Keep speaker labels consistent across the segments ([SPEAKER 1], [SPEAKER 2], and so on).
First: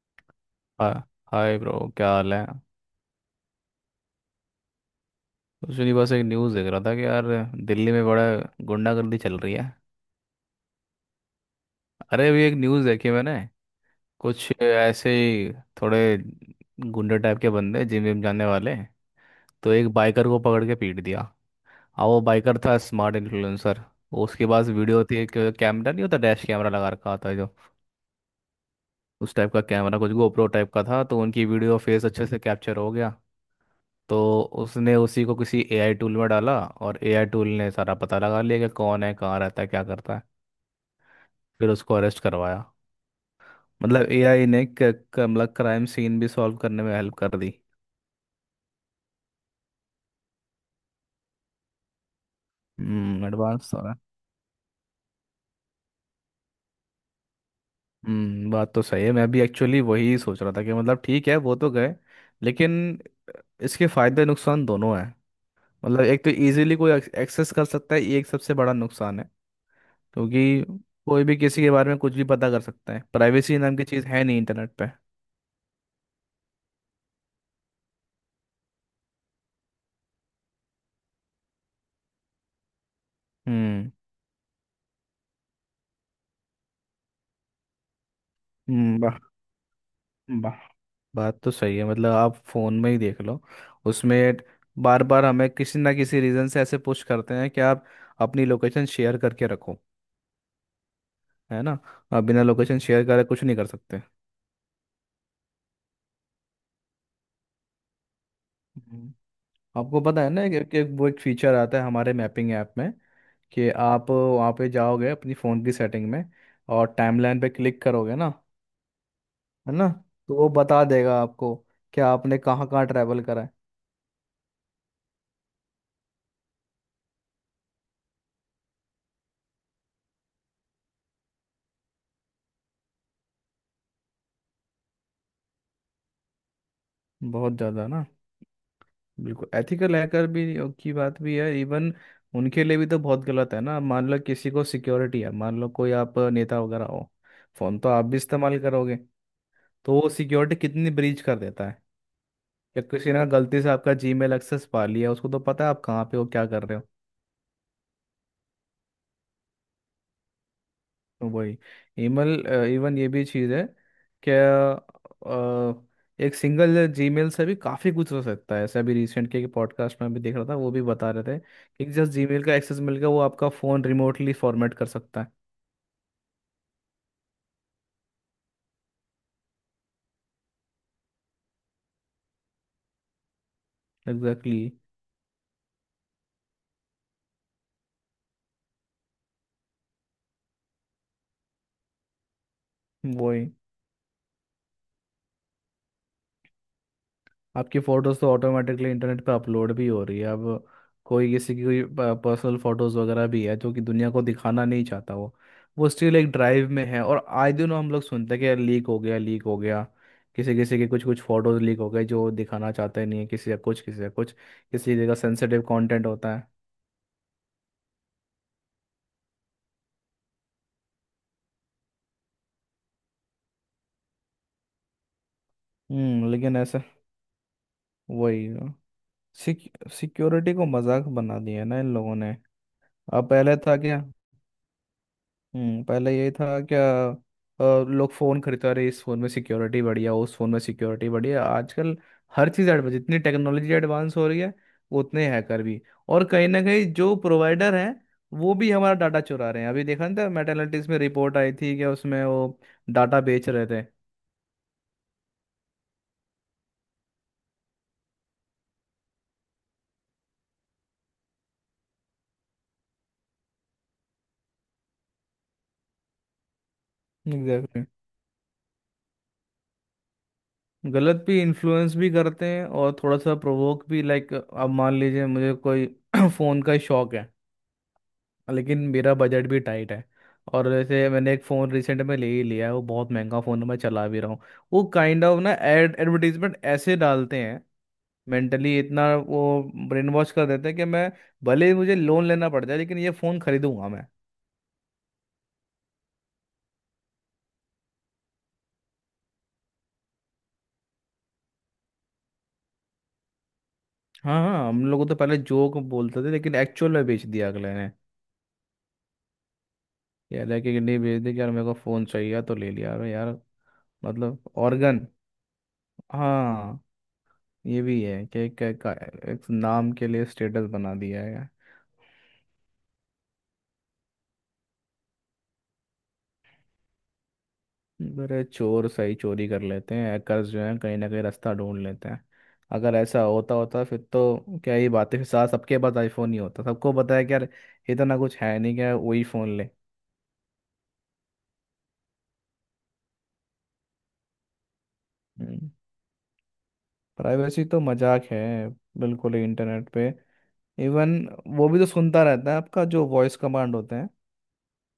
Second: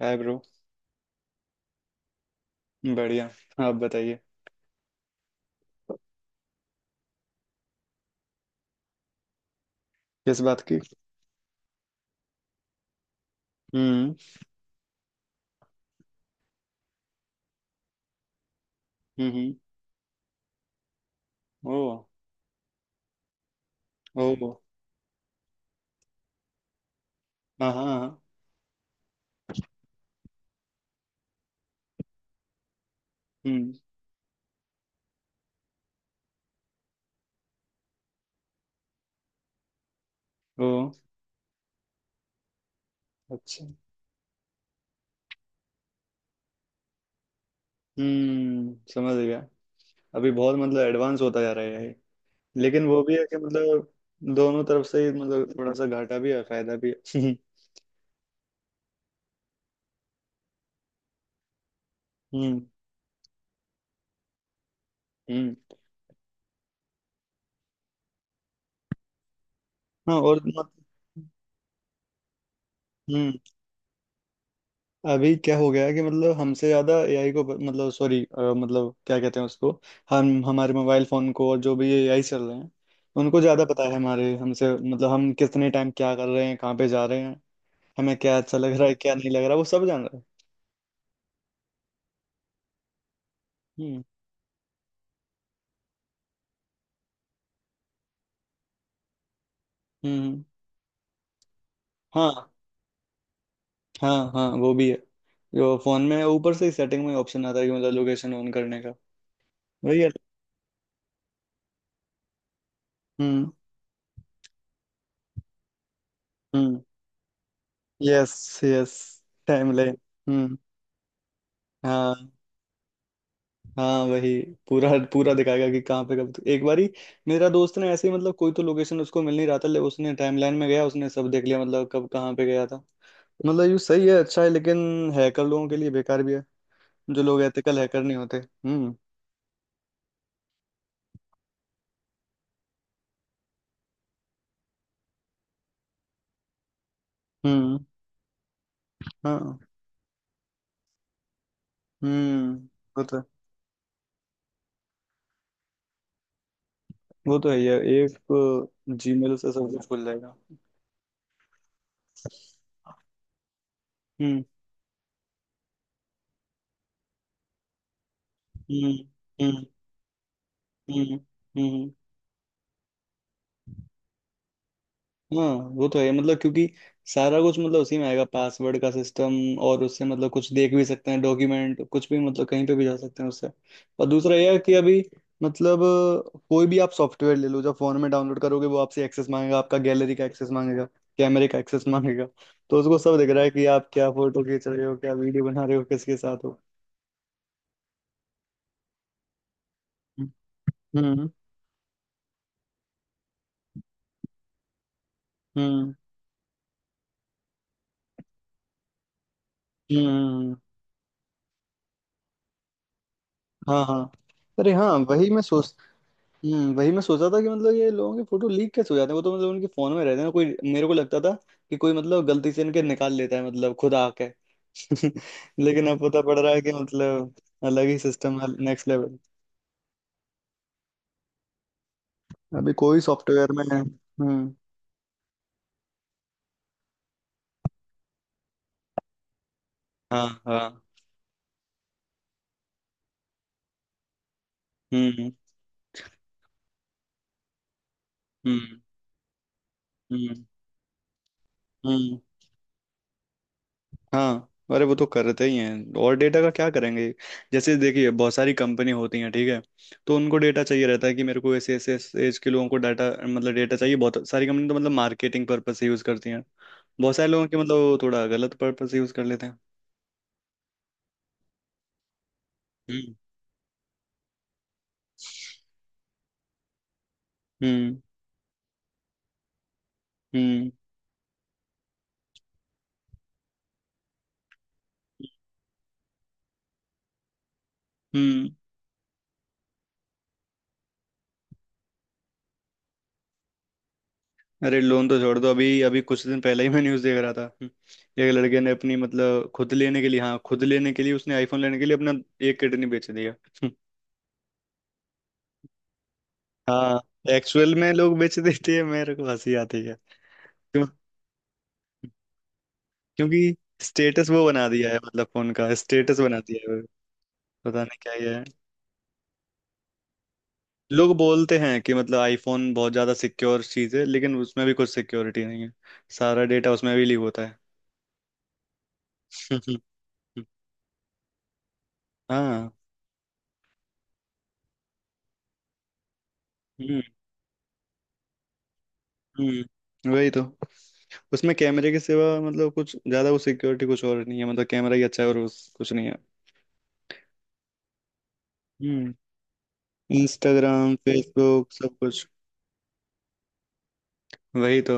[SPEAKER 1] हाय bro.
[SPEAKER 2] हा- hi bro, क्या हाल है?
[SPEAKER 1] बढ़िया। आप बताइए।
[SPEAKER 2] कुछ नहीं, बस एक न्यूज़ देख रहा था कि यार दिल्ली में बड़ा गुंडागर्दी चल रही है।
[SPEAKER 1] किस बात की?
[SPEAKER 2] अरे, अभी एक न्यूज़ देखी मैंने।
[SPEAKER 1] हम्म।
[SPEAKER 2] कुछ ऐसे ही थोड़े गुंडे टाइप के बंदे, जिम विम जाने वाले,
[SPEAKER 1] हम्म।
[SPEAKER 2] तो एक बाइकर को पकड़ के पीट दिया।
[SPEAKER 1] ओ।
[SPEAKER 2] अब वो बाइकर था स्मार्ट इन्फ्लुएंसर।
[SPEAKER 1] ओ।
[SPEAKER 2] उसके पास वीडियो थी एक। कैमरा नहीं होता, डैश कैमरा लगा रखा होता है जो,
[SPEAKER 1] हाँ हाँ हाँ।
[SPEAKER 2] उस टाइप का कैमरा कुछ गोप्रो टाइप का था, तो उनकी वीडियो फेस अच्छे से कैप्चर हो गया।
[SPEAKER 1] हम्म।
[SPEAKER 2] तो उसने उसी को किसी एआई टूल में डाला और एआई टूल ने सारा पता लगा लिया कि कौन है, कहाँ रहता है, क्या करता है।
[SPEAKER 1] ओ।
[SPEAKER 2] फिर उसको अरेस्ट करवाया।
[SPEAKER 1] अच्छा।
[SPEAKER 2] मतलब एआई ने मतलब क्राइम सीन भी सॉल्व करने में हेल्प कर दी।
[SPEAKER 1] समझ गया। अभी बहुत मतलब एडवांस होता जा रहा है ये। लेकिन वो भी है कि
[SPEAKER 2] एडवांस हो
[SPEAKER 1] मतलब
[SPEAKER 2] रहा है।
[SPEAKER 1] दोनों तरफ से ही मतलब थोड़ा सा घाटा भी है फायदा भी है।
[SPEAKER 2] बात तो सही है, मैं भी एक्चुअली वही सोच रहा था कि मतलब ठीक है, वो तो गए
[SPEAKER 1] हम्म
[SPEAKER 2] लेकिन इसके फायदे नुकसान दोनों हैं।
[SPEAKER 1] हम्म।
[SPEAKER 2] मतलब एक तो इजीली कोई एक्सेस कर सकता है, ये एक सबसे बड़ा नुकसान है।
[SPEAKER 1] हाँ और
[SPEAKER 2] क्योंकि कोई भी किसी के बारे में कुछ भी पता कर सकता है,
[SPEAKER 1] हम्म।
[SPEAKER 2] प्राइवेसी नाम की चीज़ है नहीं इंटरनेट पे।
[SPEAKER 1] अभी क्या हो गया है कि मतलब हमसे ज्यादा एआई को मतलब सॉरी। मतलब क्या कहते हैं उसको। हम हमारे मोबाइल फोन को और जो भी एआई चल रहे हैं उनको ज्यादा पता
[SPEAKER 2] हम्म,
[SPEAKER 1] है हमारे हमसे मतलब हम कितने टाइम क्या कर रहे हैं कहाँ पे जा रहे हैं। हमें क्या अच्छा लग रहा है
[SPEAKER 2] हम्म।
[SPEAKER 1] क्या
[SPEAKER 2] वाह,
[SPEAKER 1] नहीं लग रहा वो सब जान रहा है।
[SPEAKER 2] वाह। बात तो सही है, मतलब आप फोन में ही देख लो।
[SPEAKER 1] हम्म
[SPEAKER 2] उसमें बार बार हमें किसी ना किसी रीजन से ऐसे पुश करते हैं कि आप अपनी लोकेशन शेयर करके रखो।
[SPEAKER 1] हम्म हम्म।
[SPEAKER 2] है ना। आप बिना
[SPEAKER 1] हाँ
[SPEAKER 2] लोकेशन शेयर करे कुछ नहीं कर सकते।
[SPEAKER 1] हाँ हाँ वो भी है। जो फोन में है, ऊपर से ही सेटिंग में ऑप्शन आता है कि मतलब लोकेशन ऑन करने का।
[SPEAKER 2] हम्म, आपको
[SPEAKER 1] वही है।
[SPEAKER 2] पता है ना कि वो एक फीचर आता है हमारे मैपिंग ऐप में,
[SPEAKER 1] हम्म
[SPEAKER 2] कि आप वहाँ पे जाओगे अपनी फ़ोन की सेटिंग में
[SPEAKER 1] हम्म।
[SPEAKER 2] और टाइमलाइन पे क्लिक करोगे ना।
[SPEAKER 1] यस। यस। टाइम
[SPEAKER 2] है ना।
[SPEAKER 1] लाइन।
[SPEAKER 2] तो वो
[SPEAKER 1] हम्म।
[SPEAKER 2] बता देगा आपको कि
[SPEAKER 1] हाँ।
[SPEAKER 2] आपने कहाँ कहाँ ट्रैवल करा है।
[SPEAKER 1] हाँ वही। पूरा पूरा दिखाएगा कि कहाँ पे कब एक बारी। मेरा दोस्त ने ऐसे ही मतलब कोई तो लोकेशन उसको मिल नहीं रहा था ले उसने टाइमलाइन में गया उसने सब देख लिया मतलब कब कहाँ पे गया था। मतलब ये सही है अच्छा है लेकिन हैकर लोगों के लिए बेकार भी है। जो लोग
[SPEAKER 2] बहुत
[SPEAKER 1] एथिकल
[SPEAKER 2] ज़्यादा
[SPEAKER 1] हैकर
[SPEAKER 2] ना।
[SPEAKER 1] नहीं होते। हम्म।
[SPEAKER 2] बिल्कुल एथिकल हैकर भी की बात भी है। इवन उनके लिए भी तो बहुत गलत है ना। मान लो किसी को सिक्योरिटी है, मान लो कोई आप नेता वगैरह हो,
[SPEAKER 1] हम्म।
[SPEAKER 2] फोन तो आप भी इस्तेमाल करोगे,
[SPEAKER 1] हाँ।
[SPEAKER 2] तो वो सिक्योरिटी कितनी ब्रीच कर देता है।
[SPEAKER 1] हम्म
[SPEAKER 2] या
[SPEAKER 1] वो
[SPEAKER 2] किसी
[SPEAKER 1] तो
[SPEAKER 2] ने गलती से आपका जीमेल एक्सेस पा लिया, उसको तो पता है आप कहाँ पे हो, क्या कर रहे हो।
[SPEAKER 1] वो तो है ही है। एक जीमेल से सब कुछ खुल जाएगा।
[SPEAKER 2] वही ईमेल, इवन ये भी चीज़ है।
[SPEAKER 1] हम्म
[SPEAKER 2] क्या एक सिंगल जीमेल से भी काफ़ी कुछ हो सकता है, ऐसा
[SPEAKER 1] हम्म
[SPEAKER 2] भी रिसेंट के
[SPEAKER 1] हम्म
[SPEAKER 2] पॉडकास्ट में भी देख रहा था, वो भी
[SPEAKER 1] हम्म
[SPEAKER 2] बता रहे थे
[SPEAKER 1] हम्म
[SPEAKER 2] कि
[SPEAKER 1] हम्म।
[SPEAKER 2] जस्ट जीमेल का एक्सेस मिल गया, वो आपका फ़ोन रिमोटली फॉर्मेट कर सकता है।
[SPEAKER 1] हाँ। वो तो है मतलब क्योंकि सारा कुछ मतलब उसी में आएगा पासवर्ड का सिस्टम। और उससे मतलब कुछ देख भी सकते हैं डॉक्यूमेंट कुछ भी मतलब कहीं पे भी जा सकते हैं उससे। और दूसरा यह
[SPEAKER 2] एग्जैक्टली
[SPEAKER 1] है कि अभी मतलब कोई भी आप सॉफ्टवेयर ले लो जब फोन में डाउनलोड करोगे वो आपसे एक्सेस मांगेगा आपका गैलरी का एक्सेस मांगेगा। कैमरे का एक्सेस मांगेगा। तो उसको सब
[SPEAKER 2] exactly,
[SPEAKER 1] दिख रहा है
[SPEAKER 2] वही।
[SPEAKER 1] कि आप क्या फोटो खींच रहे हो क्या वीडियो बना रहे हो किसके साथ हो।
[SPEAKER 2] आपकी फोटोज तो ऑटोमेटिकली इंटरनेट पे अपलोड भी हो रही है
[SPEAKER 1] हम्म
[SPEAKER 2] अब।
[SPEAKER 1] हम्म
[SPEAKER 2] कोई किसी की कोई पर्सनल फोटोज वगैरह भी है जो कि दुनिया को दिखाना नहीं चाहता वो। वो
[SPEAKER 1] हम्म
[SPEAKER 2] स्टिल एक ड्राइव में है। और आए दिन हम लोग सुनते हैं कि यार लीक हो गया, लीक हो गया,
[SPEAKER 1] हम्म,
[SPEAKER 2] किसी किसी के कुछ कुछ फोटोज लीक हो गए जो दिखाना चाहते नहीं है, किसी का कुछ,
[SPEAKER 1] हाँ हाँ।
[SPEAKER 2] किसी का कुछ,
[SPEAKER 1] अरे हाँ
[SPEAKER 2] किसी जगह
[SPEAKER 1] वही मैं
[SPEAKER 2] सेंसिटिव
[SPEAKER 1] सोच।
[SPEAKER 2] कंटेंट होता है।
[SPEAKER 1] वही मैं सोचा था कि मतलब ये लोगों के फोटो लीक कैसे हो जाते हैं वो तो मतलब उनके फोन में रहते हैं कोई मेरे को लगता था कि कोई मतलब गलती से इनके निकाल लेता है मतलब खुद आके। लेकिन अब पता पड़ रहा
[SPEAKER 2] लेकिन
[SPEAKER 1] है कि
[SPEAKER 2] ऐसा,
[SPEAKER 1] मतलब अलग ही सिस्टम है
[SPEAKER 2] वही
[SPEAKER 1] नेक्स्ट लेवल।
[SPEAKER 2] सिक्योरिटी को मजाक बना दिया है ना इन लोगों ने।
[SPEAKER 1] अभी कोई
[SPEAKER 2] अब
[SPEAKER 1] सॉफ्टवेयर
[SPEAKER 2] पहले
[SPEAKER 1] में
[SPEAKER 2] था
[SPEAKER 1] है।
[SPEAKER 2] क्या?
[SPEAKER 1] हम्म।
[SPEAKER 2] पहले यही था क्या? लोग फ़ोन खरीदते रहे, इस फ़ोन में सिक्योरिटी बढ़िया,
[SPEAKER 1] हाँ
[SPEAKER 2] उस फ़ोन में
[SPEAKER 1] हाँ।
[SPEAKER 2] सिक्योरिटी बढ़िया। आजकल हर चीज़ एडवांस, जितनी टेक्नोलॉजी एडवांस हो रही है उतने
[SPEAKER 1] हम्म
[SPEAKER 2] हैकर भी। और कहीं ना कहीं जो प्रोवाइडर हैं, वो भी
[SPEAKER 1] हम्म
[SPEAKER 2] हमारा डाटा चुरा रहे हैं। अभी देखा नहीं था
[SPEAKER 1] हम्म
[SPEAKER 2] मेटालिटीज में रिपोर्ट आई थी क्या,
[SPEAKER 1] हम्म।
[SPEAKER 2] उसमें वो डाटा बेच रहे थे।
[SPEAKER 1] हाँ। अरे वो तो करते ही हैं और डेटा का क्या करेंगे। जैसे देखिए बहुत सारी कंपनी होती हैं ठीक है। तो उनको डेटा चाहिए रहता है कि मेरे को ऐसे ऐसे एज के लोगों को डाटा मतलब डेटा चाहिए। बहुत सारी कंपनी तो मतलब मार्केटिंग पर्पज से यूज करती हैं। बहुत सारे लोगों के मतलब
[SPEAKER 2] एग्जैक्टली,
[SPEAKER 1] वो थोड़ा गलत पर्पज से यूज कर लेते हैं।
[SPEAKER 2] गलत भी, इन्फ्लुएंस भी करते हैं और
[SPEAKER 1] हम्म
[SPEAKER 2] थोड़ा सा प्रोवोक भी। लाइक अब मान लीजिए मुझे कोई फ़ोन का शौक है,
[SPEAKER 1] हम्म
[SPEAKER 2] लेकिन मेरा बजट भी टाइट है। और
[SPEAKER 1] हम्म
[SPEAKER 2] जैसे मैंने एक फ़ोन रिसेंट में ले ही लिया है, वो बहुत महंगा फ़ोन है, मैं चला भी रहा हूँ। वो काइंड ऑफ ना एड एडवर्टीजमेंट ऐसे डालते हैं,
[SPEAKER 1] हम्म।
[SPEAKER 2] मेंटली इतना वो ब्रेन वॉश कर देते हैं कि मैं, भले ही मुझे लोन लेना पड़ जाए लेकिन ये फ़ोन खरीदूंगा मैं।
[SPEAKER 1] अरे लोन तो छोड़ दो अभी अभी कुछ दिन पहले ही मैं न्यूज़ देख रहा था। एक लड़के ने अपनी मतलब खुद लेने के लिए हाँ खुद लेने के लिए उसने आईफोन लेने के लिए अपना एक किडनी बेच दिया।
[SPEAKER 2] हाँ, हाँ, हम लोगों तो पहले जोक बोलते थे, लेकिन एक्चुअल
[SPEAKER 1] हाँ
[SPEAKER 2] में बेच दिया अगले
[SPEAKER 1] एक्चुअल
[SPEAKER 2] ने।
[SPEAKER 1] में लोग बेच देते हैं मेरे को हंसी आती है।
[SPEAKER 2] यार है कि
[SPEAKER 1] क्यों?
[SPEAKER 2] नहीं, बेच दी कि यार मेरे को फ़ोन चाहिए था, तो ले लिया। अरे यार,
[SPEAKER 1] क्योंकि स्टेटस
[SPEAKER 2] मतलब
[SPEAKER 1] वो बना दिया है
[SPEAKER 2] ऑर्गन।
[SPEAKER 1] मतलब फोन का स्टेटस बना दिया है।
[SPEAKER 2] हाँ, ये
[SPEAKER 1] पता नहीं
[SPEAKER 2] भी
[SPEAKER 1] क्या
[SPEAKER 2] है
[SPEAKER 1] ये
[SPEAKER 2] कि
[SPEAKER 1] है।
[SPEAKER 2] एक नाम के लिए स्टेटस बना
[SPEAKER 1] लोग
[SPEAKER 2] दिया है।
[SPEAKER 1] बोलते हैं कि मतलब आईफोन बहुत ज्यादा सिक्योर चीज है लेकिन उसमें भी कुछ सिक्योरिटी नहीं है। सारा डेटा उसमें भी लीक होता है।
[SPEAKER 2] अरे चोर सही चोरी कर लेते हैं, hackers जो है कहीं ना कहीं रास्ता ढूंढ लेते हैं।
[SPEAKER 1] हाँ।
[SPEAKER 2] अगर ऐसा होता होता फिर तो क्या ही बात है, फिर साथ सबके पास आईफोन ही होता। सबको
[SPEAKER 1] हम्म।
[SPEAKER 2] पता है कि यार इतना कुछ है नहीं, क्या वही फ़ोन ले।
[SPEAKER 1] वही तो। उसमें कैमरे के सिवा मतलब कुछ ज्यादा वो सिक्योरिटी कुछ और नहीं है मतलब कैमरा ही अच्छा है और उस कुछ नहीं है।
[SPEAKER 2] प्राइवेसी तो मजाक है,
[SPEAKER 1] हम्म।
[SPEAKER 2] बिल्कुल ही इंटरनेट पे।
[SPEAKER 1] इंस्टाग्राम
[SPEAKER 2] इवन वो
[SPEAKER 1] फेसबुक
[SPEAKER 2] भी तो
[SPEAKER 1] सब
[SPEAKER 2] सुनता
[SPEAKER 1] कुछ।
[SPEAKER 2] रहता है, आपका जो वॉइस कमांड होते हैं।
[SPEAKER 1] वही तो।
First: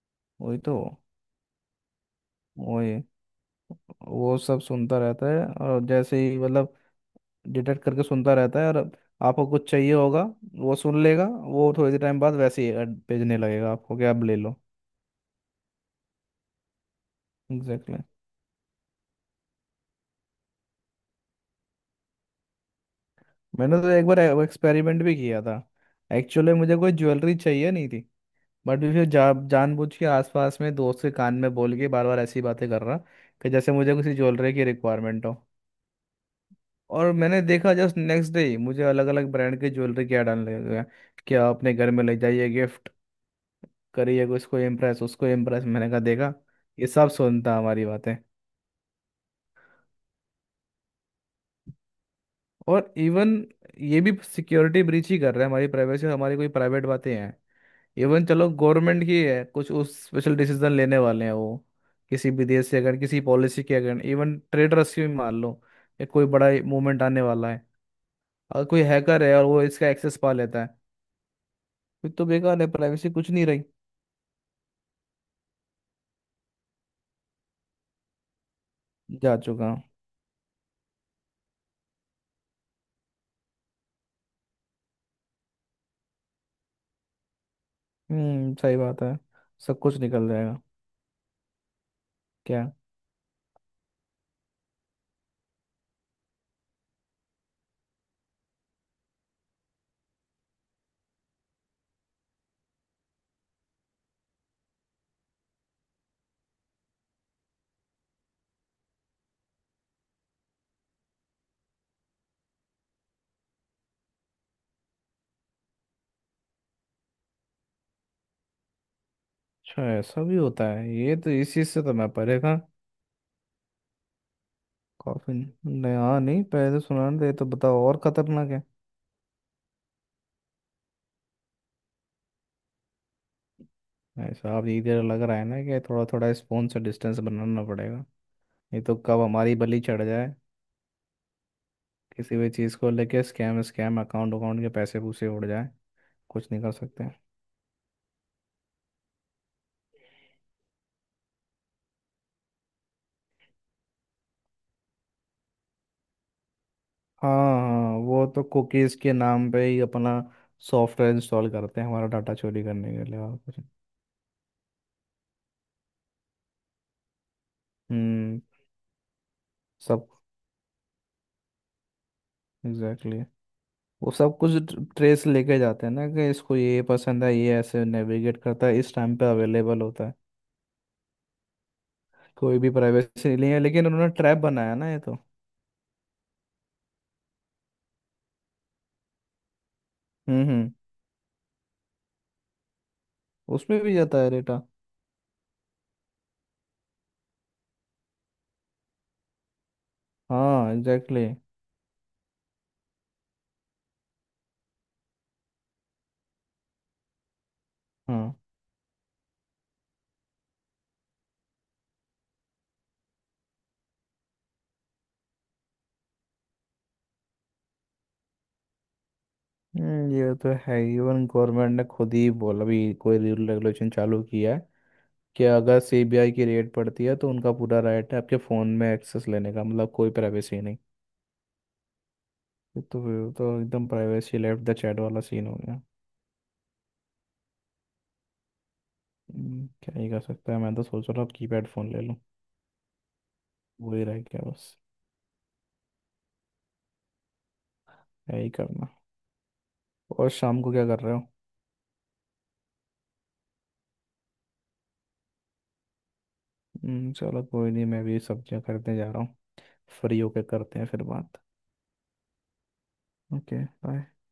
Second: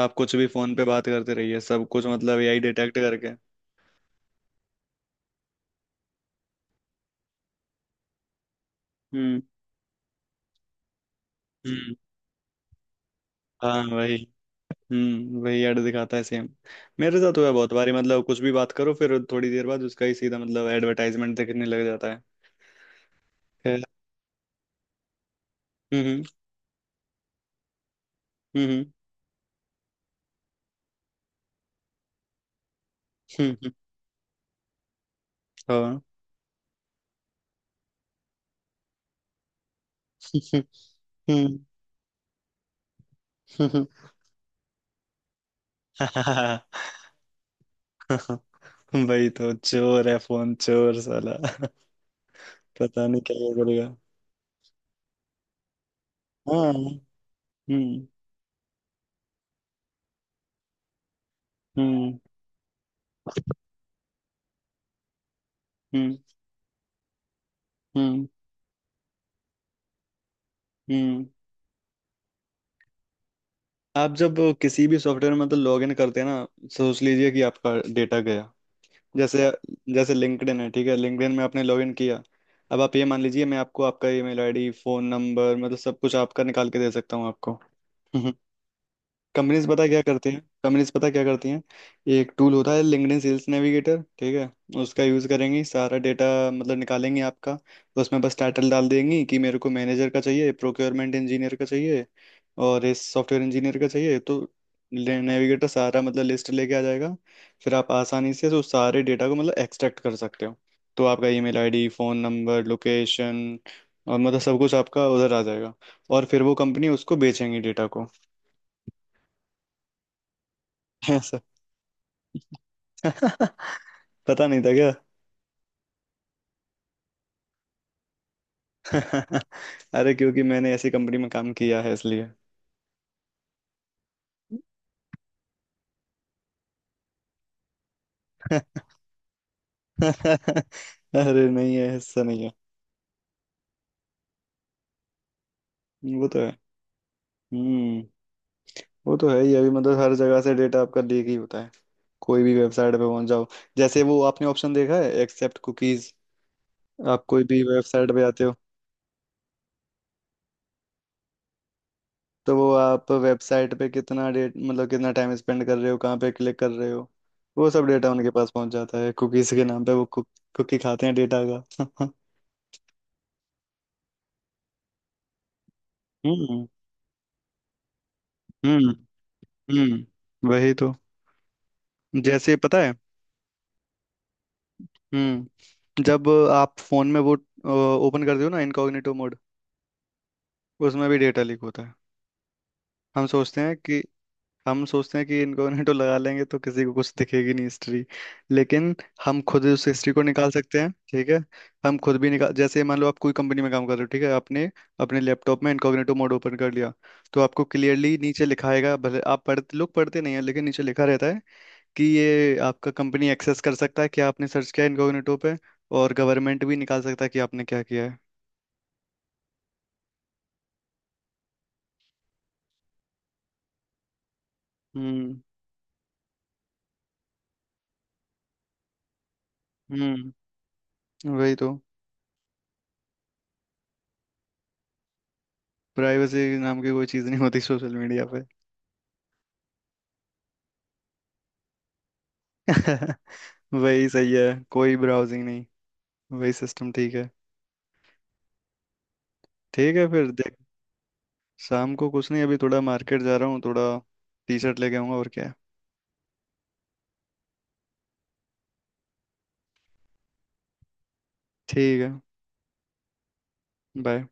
[SPEAKER 1] आप कुछ भी
[SPEAKER 2] वही
[SPEAKER 1] फोन
[SPEAKER 2] तो।
[SPEAKER 1] पे बात करते रहिए सब कुछ मतलब एआई डिटेक्ट
[SPEAKER 2] वही।
[SPEAKER 1] करके।
[SPEAKER 2] वो सब सुनता रहता है और जैसे ही मतलब डिटेक्ट करके सुनता रहता है, और
[SPEAKER 1] हम्म
[SPEAKER 2] आपको कुछ चाहिए होगा वो सुन लेगा। वो थोड़ी
[SPEAKER 1] हम्म।
[SPEAKER 2] देर टाइम बाद वैसे ही ad भेजने लगेगा
[SPEAKER 1] हाँ
[SPEAKER 2] आपको कि
[SPEAKER 1] वही।
[SPEAKER 2] आप ले लो।
[SPEAKER 1] वही ऐड दिखाता है सेम। मेरे साथ हुआ बहुत बारी
[SPEAKER 2] एग्जैक्टली exactly.
[SPEAKER 1] मतलब कुछ भी बात करो फिर थोड़ी देर बाद उसका ही सीधा मतलब एडवर्टाइजमेंट दिखने लग जाता है।
[SPEAKER 2] मैंने
[SPEAKER 1] खैर,
[SPEAKER 2] तो एक बार एक्सपेरिमेंट भी किया था।
[SPEAKER 1] हम्म।
[SPEAKER 2] एक्चुअली मुझे कोई ज्वेलरी चाहिए नहीं थी, बट
[SPEAKER 1] हम्म
[SPEAKER 2] फिर जानबूझ के आसपास में दोस्त के कान में बोल के बार बार ऐसी बातें कर रहा कि
[SPEAKER 1] हम्म हम्म,
[SPEAKER 2] जैसे मुझे किसी ज्वेलरी की रिक्वायरमेंट हो।
[SPEAKER 1] हाँ।
[SPEAKER 2] और मैंने देखा जस्ट नेक्स्ट डे ही मुझे अलग अलग ब्रांड की ज्वेलरी क्या डालने लगे, क्या
[SPEAKER 1] हम्म,
[SPEAKER 2] अपने घर में ले जाइए, गिफ्ट करिए उसको इम्प्रेस, उसको इम्प्रेस, मैंने कहा देखा,
[SPEAKER 1] हाँ।
[SPEAKER 2] ये सब सुनता हमारी बातें।
[SPEAKER 1] वही तो चोर है फोन चोर साला।
[SPEAKER 2] और
[SPEAKER 1] पता नहीं
[SPEAKER 2] इवन
[SPEAKER 1] क्या करेगा।
[SPEAKER 2] ये भी सिक्योरिटी ब्रीच ही कर रहे हैं हमारी प्राइवेसी और हमारी कोई
[SPEAKER 1] हाँ।
[SPEAKER 2] प्राइवेट बातें हैं।
[SPEAKER 1] हम्म
[SPEAKER 2] इवन चलो गवर्नमेंट की है कुछ उस स्पेशल डिसीजन लेने वाले हैं वो,
[SPEAKER 1] हम्म
[SPEAKER 2] किसी भी देश से अगर किसी पॉलिसी के अगर इवन ट्रेड रेस्क्यू मान लो या
[SPEAKER 1] हम्म
[SPEAKER 2] कोई बड़ा मूवमेंट आने वाला है,
[SPEAKER 1] हम्म
[SPEAKER 2] अगर कोई हैकर है और वो इसका एक्सेस पा लेता है,
[SPEAKER 1] हम्म।
[SPEAKER 2] फिर तो बेकार है, प्राइवेसी कुछ नहीं रही।
[SPEAKER 1] आप जब किसी भी सॉफ्टवेयर में मतलब लॉगिन करते हैं ना सोच लीजिए कि आपका डेटा गया।
[SPEAKER 2] जा
[SPEAKER 1] जैसे
[SPEAKER 2] चुका हूँ।
[SPEAKER 1] जैसे लिंक्डइन है ठीक है लिंक्डइन में आपने लॉगिन किया। अब आप ये मान लीजिए मैं आपको आपका ईमेल आईडी फोन नंबर मतलब सब कुछ आपका निकाल के दे सकता हूँ आपको।
[SPEAKER 2] सही बात है।
[SPEAKER 1] कंपनीज
[SPEAKER 2] सब
[SPEAKER 1] पता है
[SPEAKER 2] कुछ
[SPEAKER 1] क्या
[SPEAKER 2] निकल
[SPEAKER 1] करती हैं
[SPEAKER 2] जाएगा।
[SPEAKER 1] कंपनीज पता है क्या करती हैं। एक टूल
[SPEAKER 2] क्या,
[SPEAKER 1] होता है लिंक्डइन सेल्स नेविगेटर ठीक है। उसका यूज़ करेंगी सारा डेटा मतलब निकालेंगे आपका। उसमें बस टाइटल डाल देंगी कि मेरे को मैनेजर का चाहिए प्रोक्योरमेंट इंजीनियर का चाहिए और इस सॉफ्टवेयर इंजीनियर का चाहिए तो नेविगेटर सारा मतलब लिस्ट लेके आ जाएगा। फिर आप आसानी से उस सारे डेटा को मतलब एक्सट्रैक्ट कर सकते हो। तो आपका email ID phone number location और मतलब सब कुछ आपका उधर आ जाएगा। और फिर वो कंपनी उसको बेचेंगी डेटा को।
[SPEAKER 2] अच्छा ऐसा भी होता है? ये तो इस चीज से तो मैं परे था।
[SPEAKER 1] पता नहीं था क्या।
[SPEAKER 2] कॉफी। नहीं, हाँ नहीं, पहले तो सुना नहीं था, ये तो बताओ और खतरनाक है।
[SPEAKER 1] अरे क्योंकि मैंने ऐसी कंपनी में काम किया है इसलिए।
[SPEAKER 2] भाई साहब ये इधर लग रहा है ना कि थोड़ा थोड़ा स्पून से डिस्टेंस बनाना पड़ेगा। ये तो कब हमारी बलि चढ़ जाए,
[SPEAKER 1] अरे नहीं है ऐसा
[SPEAKER 2] किसी
[SPEAKER 1] नहीं
[SPEAKER 2] भी
[SPEAKER 1] है।
[SPEAKER 2] चीज को लेके, स्कैम स्कैम, अकाउंट अकाउंट के पैसे पूसे उड़ जाए।
[SPEAKER 1] वो तो
[SPEAKER 2] कुछ
[SPEAKER 1] है।
[SPEAKER 2] नहीं कर सकते।
[SPEAKER 1] हम्म। वो तो है ही अभी मतलब हर जगह से डेटा आपका लीक ही होता है। कोई भी वेबसाइट पे पहुंच जाओ। जैसे वो आपने ऑप्शन देखा है एक्सेप्ट कुकीज। आप
[SPEAKER 2] हाँ,
[SPEAKER 1] कोई भी
[SPEAKER 2] हाँ,
[SPEAKER 1] वेबसाइट पे
[SPEAKER 2] वो तो
[SPEAKER 1] आते हो
[SPEAKER 2] कुकीज के नाम पे ही अपना सॉफ्टवेयर इंस्टॉल करते हैं हमारा डाटा
[SPEAKER 1] तो
[SPEAKER 2] चोरी
[SPEAKER 1] वो
[SPEAKER 2] करने के
[SPEAKER 1] आप
[SPEAKER 2] लिए और कुछ नहीं।
[SPEAKER 1] वेबसाइट पे कितना डेट मतलब कितना टाइम स्पेंड कर रहे हो कहाँ पे क्लिक कर रहे हो वो सब डेटा उनके
[SPEAKER 2] हम्म।
[SPEAKER 1] पास पहुंच जाता है कुकीज के नाम पे वो
[SPEAKER 2] सब।
[SPEAKER 1] कुकी खाते हैं डेटा का।
[SPEAKER 2] एग्जैक्टली, वो सब कुछ ट्रेस लेके जाते हैं ना कि इसको
[SPEAKER 1] हम्म
[SPEAKER 2] ये पसंद है, ये ऐसे नेविगेट करता है,
[SPEAKER 1] हम्म।
[SPEAKER 2] इस टाइम पे अवेलेबल होता है।
[SPEAKER 1] वही तो। जैसे
[SPEAKER 2] कोई भी
[SPEAKER 1] पता है।
[SPEAKER 2] प्राइवेसी नहीं है, लेकिन उन्होंने ट्रैप बनाया ना ये तो।
[SPEAKER 1] जब आप फोन में वो ओपन करते हो ना इनकॉग्निटो मोड
[SPEAKER 2] हम्म, हम्म।
[SPEAKER 1] उसमें भी डेटा लीक होता है। हम सोचते हैं
[SPEAKER 2] उसमें भी
[SPEAKER 1] कि
[SPEAKER 2] जाता है डेटा।
[SPEAKER 1] हम सोचते हैं कि इनकॉग्निटो लगा लेंगे तो किसी को कुछ दिखेगी नहीं हिस्ट्री। लेकिन हम खुद उस हिस्ट्री को निकाल
[SPEAKER 2] हाँ
[SPEAKER 1] सकते हैं
[SPEAKER 2] एग्जैक्टली
[SPEAKER 1] ठीक है।
[SPEAKER 2] exactly,
[SPEAKER 1] हम खुद भी निकाल जैसे मान लो आप कोई कंपनी में काम कर रहे हो ठीक है आपने अपने लैपटॉप में इनकॉग्निटो मोड ओपन कर लिया। तो आपको क्लियरली
[SPEAKER 2] हाँ।
[SPEAKER 1] नीचे लिखाएगा भले आप पढ़ते लोग पढ़ते नहीं है लेकिन नीचे लिखा रहता है कि ये आपका कंपनी एक्सेस कर सकता है क्या आपने सर्च किया इनकॉग्निटो पे। और गवर्नमेंट भी निकाल सकता है कि आपने क्या किया है।
[SPEAKER 2] ये तो है, इवन गवर्नमेंट ने खुद ही बोला भी कोई रूल रेगुलेशन चालू किया है
[SPEAKER 1] हम्म
[SPEAKER 2] कि अगर सीबीआई की रेड पड़ती है तो उनका पूरा राइट है आपके फ़ोन में एक्सेस लेने का, मतलब कोई
[SPEAKER 1] हम्म
[SPEAKER 2] प्राइवेसी नहीं।
[SPEAKER 1] वही तो।
[SPEAKER 2] ये तो एकदम प्राइवेसी लेफ्ट द चैट वाला सीन हो गया।
[SPEAKER 1] प्राइवेसी नाम की कोई चीज़ नहीं होती सोशल मीडिया पे।
[SPEAKER 2] क्या ही कर सकता है, मैं तो सोच रहा हूँ कीपैड फ़ोन ले लूँ। वही
[SPEAKER 1] वही
[SPEAKER 2] रह
[SPEAKER 1] सही है।
[SPEAKER 2] गया बस।
[SPEAKER 1] कोई ब्राउजिंग नहीं। वही सिस्टम ठीक है।
[SPEAKER 2] क्या ही करना।
[SPEAKER 1] ठीक है फिर
[SPEAKER 2] और
[SPEAKER 1] देख।
[SPEAKER 2] शाम को क्या कर रहे हो?
[SPEAKER 1] शाम को कुछ नहीं अभी थोड़ा मार्केट जा रहा हूँ थोड़ा टी शर्ट लेके आऊंगा और क्या है।
[SPEAKER 2] चलो कोई नहीं, मैं भी सब्जियां खरीदने जा रहा हूँ, फ्री होके करते हैं फिर बात।
[SPEAKER 1] ठीक है।
[SPEAKER 2] Okay, bye.
[SPEAKER 1] बाय।